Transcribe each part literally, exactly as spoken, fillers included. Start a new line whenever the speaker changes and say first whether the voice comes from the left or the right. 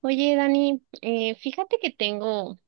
right: Oye, Dani, eh, fíjate que tengo,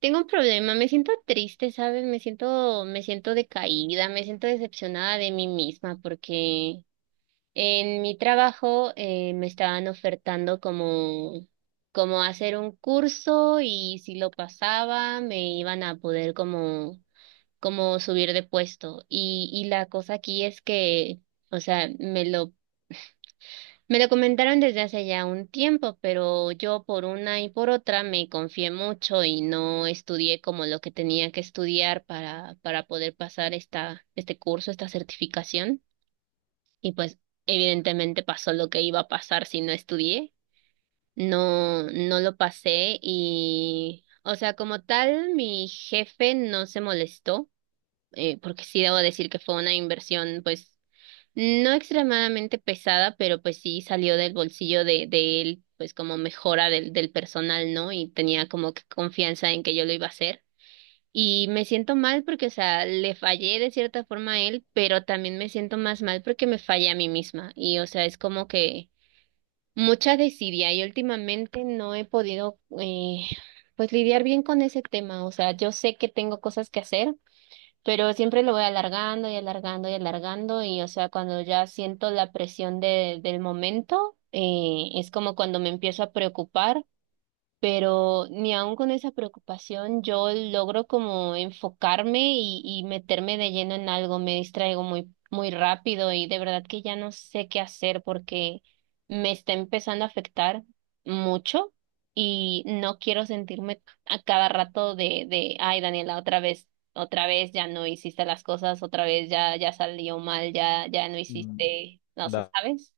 right: tengo un problema, me siento triste, ¿sabes? Me siento, me siento decaída, me siento decepcionada de mí misma porque en mi trabajo eh, me estaban ofertando como, como hacer un curso y si lo pasaba me iban a poder como, como subir de puesto. Y, y la cosa aquí es que, o sea, me lo me lo comentaron desde hace ya un tiempo, pero yo por una y por otra me confié mucho y no estudié como lo que tenía que estudiar para, para poder pasar esta, este curso, esta certificación. Y pues evidentemente pasó lo que iba a pasar si no estudié. No, no lo pasé y, o sea, como tal, mi jefe no se molestó, eh, porque sí debo decir que fue una inversión, pues no extremadamente pesada, pero pues sí salió del bolsillo de, de él, pues como mejora del, del personal, ¿no? Y tenía como que confianza en que yo lo iba a hacer. Y me siento mal porque, o sea, le fallé de cierta forma a él, pero también me siento más mal porque me fallé a mí misma. Y, o sea, es como que mucha desidia y últimamente no he podido, eh, pues lidiar bien con ese tema. O sea, yo sé que tengo cosas que hacer pero siempre lo voy alargando y alargando y alargando y o sea, cuando ya siento la presión de, del momento, eh, es como cuando me empiezo a preocupar pero ni aun con esa preocupación yo logro como enfocarme y, y meterme de lleno en algo, me distraigo muy, muy rápido y de verdad que ya no sé qué hacer porque me está empezando a afectar mucho y no quiero sentirme a cada rato de, de, ay, Daniela, otra vez. Otra vez ya no hiciste las cosas, otra vez ya, ya salió mal, ya, ya no
left: Mm,
right: hiciste, no sé,
left: da-
right: ¿sabes?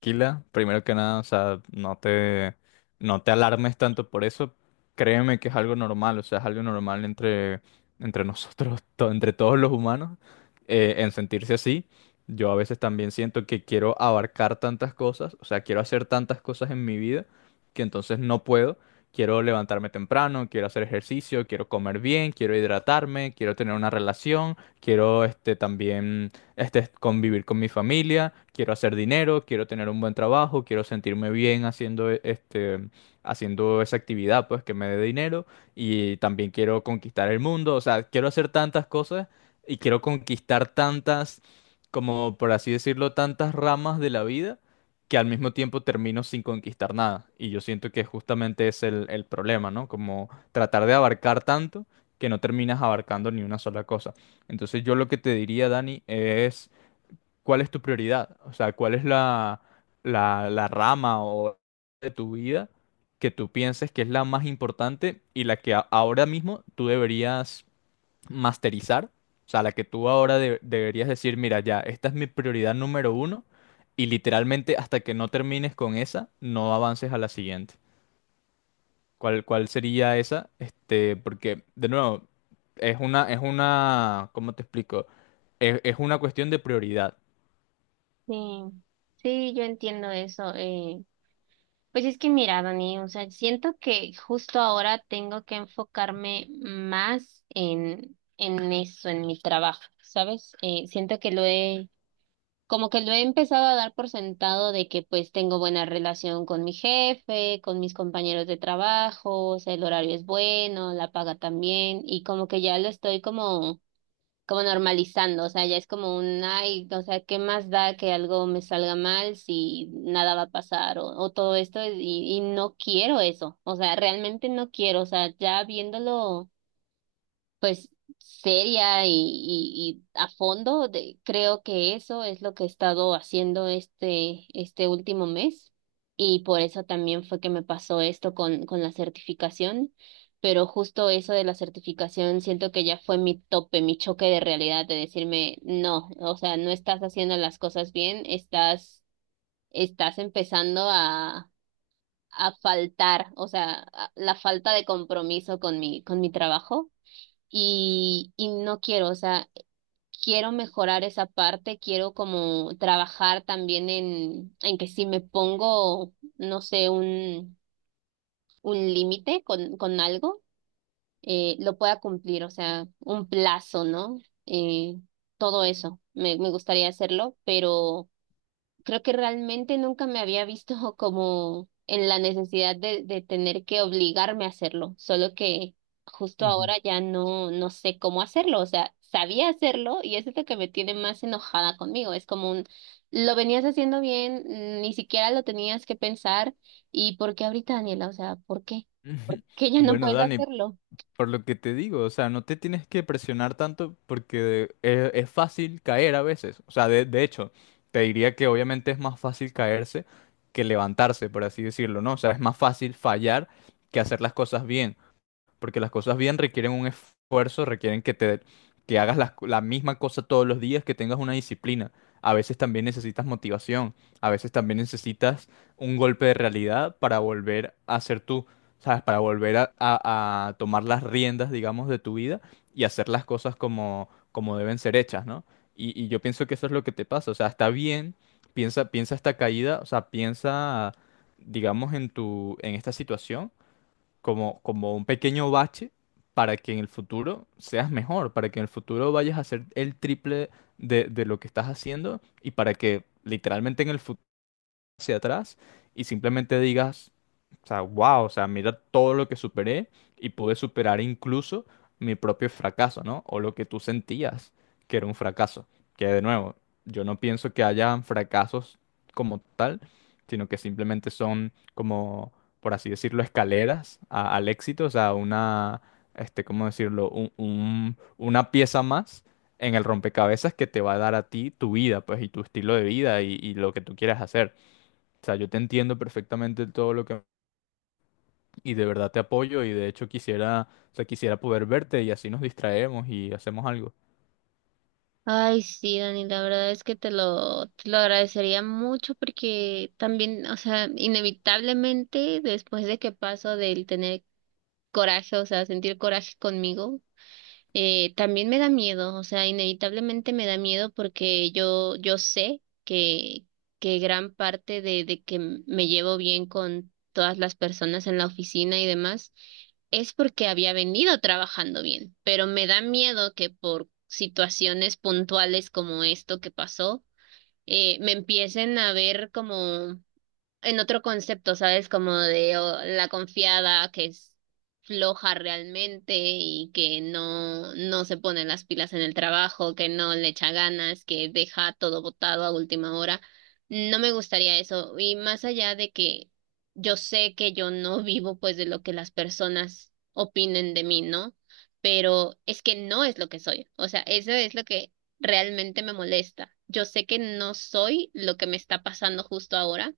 left: Tranquila, primero que nada, o sea, no te, no te alarmes tanto por eso. Créeme que es algo normal, o sea, es algo normal entre, entre nosotros, to- entre todos los humanos, eh, en sentirse así. Yo a veces también siento que quiero abarcar tantas cosas, o sea, quiero hacer tantas cosas en mi vida que entonces no puedo. Quiero levantarme temprano, quiero hacer ejercicio, quiero comer bien, quiero hidratarme, quiero tener una relación, quiero este también este, convivir con mi familia, quiero hacer dinero, quiero tener un buen trabajo, quiero sentirme bien haciendo, e- este, haciendo esa actividad, pues, que me dé dinero y también quiero conquistar el mundo, o sea, quiero hacer tantas cosas y quiero conquistar tantas, como por así decirlo, tantas ramas de la vida que al mismo tiempo termino sin conquistar nada. Y yo siento que justamente es el, el problema, ¿no? Como tratar de abarcar tanto que no terminas abarcando ni una sola cosa. Entonces yo lo que te diría, Dani, es cuál es tu prioridad, o sea, cuál es la, la, la rama o de tu vida que tú pienses que es la más importante y la que a- ahora mismo tú deberías masterizar, o sea, la que tú ahora de- deberías decir, mira, ya, esta es mi prioridad número uno y literalmente hasta que no termines con esa, no avances a la siguiente. ¿Cuál, cuál sería esa? Este, porque, de nuevo, es una, es una, ¿cómo te explico? Es, es una cuestión de prioridad.
right: Sí, sí, yo entiendo eso. Eh, Pues es que mira, Dani, o sea, siento que justo ahora tengo que enfocarme más en, en eso, en mi trabajo, ¿sabes? Eh, siento que lo he, como que lo he empezado a dar por sentado de que pues tengo buena relación con mi jefe, con mis compañeros de trabajo, o sea, el horario es bueno, la paga también, y como que ya lo estoy como como normalizando, o sea, ya es como un, ay, o sea, ¿qué más da que algo me salga mal si nada va a pasar o, o todo esto? Y, y no quiero eso, o sea, realmente no quiero, o sea, ya viéndolo pues seria y, y, y a fondo. De, creo que eso es lo que he estado haciendo este, este último mes y por eso también fue que me pasó esto con, con la certificación. Pero justo eso de la certificación siento que ya fue mi tope, mi choque de realidad, de decirme, no, o sea, no estás haciendo las cosas bien, estás, estás empezando a, a faltar, o sea, a- la falta de compromiso con mi, con mi trabajo y, y no quiero, o sea, quiero mejorar esa parte, quiero como trabajar también en, en que si me pongo, no sé, un, un límite con, con algo, eh, lo pueda cumplir, o sea, un plazo, ¿no? Eh, todo eso, me, me gustaría hacerlo, pero creo que realmente nunca me había visto como en la necesidad de, de tener que obligarme a hacerlo, solo que justo
left: Ujú.
right: ahora ya no, no sé cómo hacerlo, o sea, sabía hacerlo y eso es lo que me tiene más enojada conmigo, es como un, lo venías haciendo bien, ni siquiera lo tenías que pensar, ¿y por qué ahorita, Daniela? O sea, ¿por qué? Que ya no
left: Bueno,
right: puedes
left: Dani,
right: hacerlo.
left: por lo que te digo, o sea, no te tienes que presionar tanto porque es, es fácil caer a veces. O sea, de, de hecho, te diría que obviamente es más fácil caerse que levantarse, por así decirlo, ¿no? O sea, es más fácil fallar que hacer las cosas bien. Porque las cosas bien requieren un esfuerzo, requieren que te que hagas las la, misma cosa todos los días, que tengas una disciplina. A veces también necesitas motivación, a veces también necesitas un golpe de realidad para volver a ser tú, ¿sabes? Para volver a, a- a tomar las riendas, digamos, de tu vida y hacer las cosas como, como deben ser hechas, ¿no? Y, y yo pienso que eso es lo que te pasa, o sea, está bien, piensa, piensa esta caída, o sea, piensa, digamos, en tu, en esta situación como, como un pequeño bache para que en el futuro seas mejor, para que en el futuro vayas a hacer el triple de, de lo que estás haciendo y para que literalmente en el futuro hacia atrás y simplemente digas, o sea, wow, o sea, mira todo lo que superé y pude superar incluso mi propio fracaso, ¿no? O lo que tú sentías que era un fracaso. Que de nuevo, yo no pienso que hayan fracasos como tal, sino que simplemente son como, por así decirlo, escaleras a- al éxito, o sea, una, este, ¿cómo decirlo? Un- un- una pieza más en el rompecabezas que te va a dar a ti tu vida, pues, y tu estilo de vida y y lo que tú quieras hacer. O sea, yo te entiendo perfectamente todo lo que... Y de verdad te apoyo y de hecho quisiera, o sea, quisiera poder verte y así nos distraemos y hacemos algo.
right: Ay, sí, Dani, la verdad es que te lo, te lo agradecería mucho porque también, o sea, inevitablemente después de que paso del tener coraje, o sea, sentir coraje conmigo, eh, también me da miedo, o sea, inevitablemente me da miedo porque yo, yo sé que, que gran parte de, de que m- me llevo bien con todas las personas en la oficina y demás es porque había venido trabajando bien, pero me da miedo que por situaciones puntuales como esto que pasó, eh, me empiecen a ver como en otro concepto, ¿sabes? Como de oh, la confiada que es floja realmente y que no, no se pone las pilas en el trabajo, que no le echa ganas, que deja todo botado a última hora. No me gustaría eso. Y más allá de que yo sé que yo no vivo pues de lo que las personas opinen de mí, ¿no? Pero es que no es lo que soy. O sea, eso es lo que realmente me molesta. Yo sé que no soy lo que me está pasando justo ahora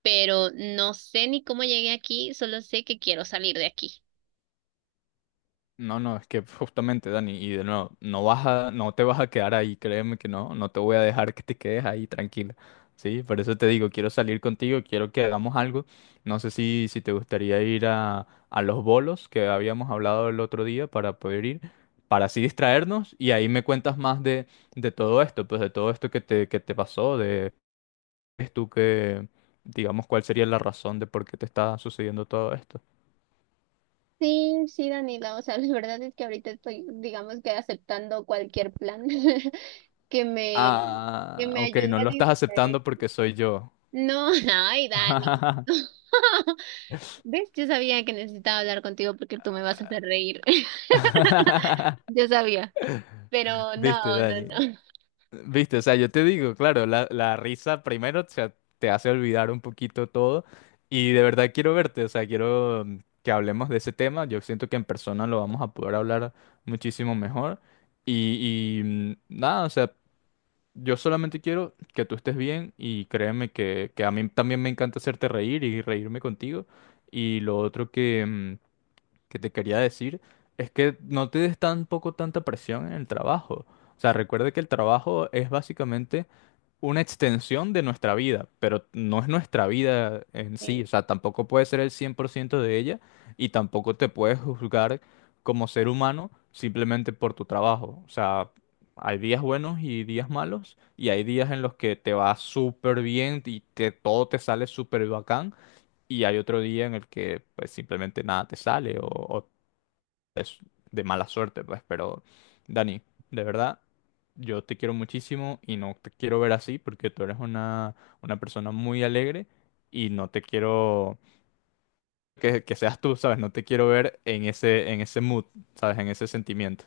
right: pero no sé ni cómo llegué aquí, solo sé que quiero salir de aquí.
left: No, no, es que justamente, Dani, y de nuevo, no vas a, no te vas a quedar ahí, créeme que no, no te voy a dejar que te quedes ahí tranquila. Sí, por eso te digo, quiero salir contigo, quiero que hagamos algo. No sé si, si te gustaría ir a, a los bolos que habíamos hablado el otro día para poder ir, para así distraernos y ahí me cuentas más de, de todo esto, pues de todo esto que te, que te, pasó, crees tú que, digamos, ¿cuál sería la razón de por qué te está sucediendo todo esto?
right: Sí, sí, Daniela, o sea, la verdad es que ahorita estoy, digamos que aceptando cualquier plan que me, que
left: Ah,
right: me
left: ok,
right: ayude
left: no
right: a
left: lo estás
right: distraer.
left: aceptando porque soy yo.
right: No, ay, Dani. ¿Ves? Yo sabía que necesitaba hablar contigo porque tú me vas a hacer reír. Yo sabía, pero no,
left: Viste,
right: no,
left: Dani. Viste, o sea, yo te digo, claro, la, la risa primero, o sea, te hace olvidar un poquito todo y de verdad quiero verte, o sea, quiero mm, que hablemos de ese tema. Yo siento que en persona lo vamos a poder hablar muchísimo mejor y, y, mm, nada, o sea, yo solamente quiero que tú estés bien y créeme que, que a mí también me encanta hacerte reír y reírme contigo. Y lo otro que, mm, que te quería decir es que no te des tampoco tanta presión en el trabajo. O sea, recuerda que el trabajo es básicamente una extensión de nuestra vida, pero no es nuestra vida en sí, o
right: no.
left: sea, tampoco puede ser el cien por ciento de ella y tampoco te puedes juzgar como ser humano simplemente por tu trabajo, o sea, hay días buenos y días malos y hay días en los que te va súper bien y te, todo te sale súper bacán y hay otro día en el que pues simplemente nada te sale o, o de mala suerte, pues, pero Dani, de verdad, yo te quiero muchísimo y no te quiero ver así porque tú eres una, una persona muy alegre y no te quiero que, que seas tú, ¿sabes? No te quiero ver en ese, en ese mood, ¿sabes? En ese sentimiento.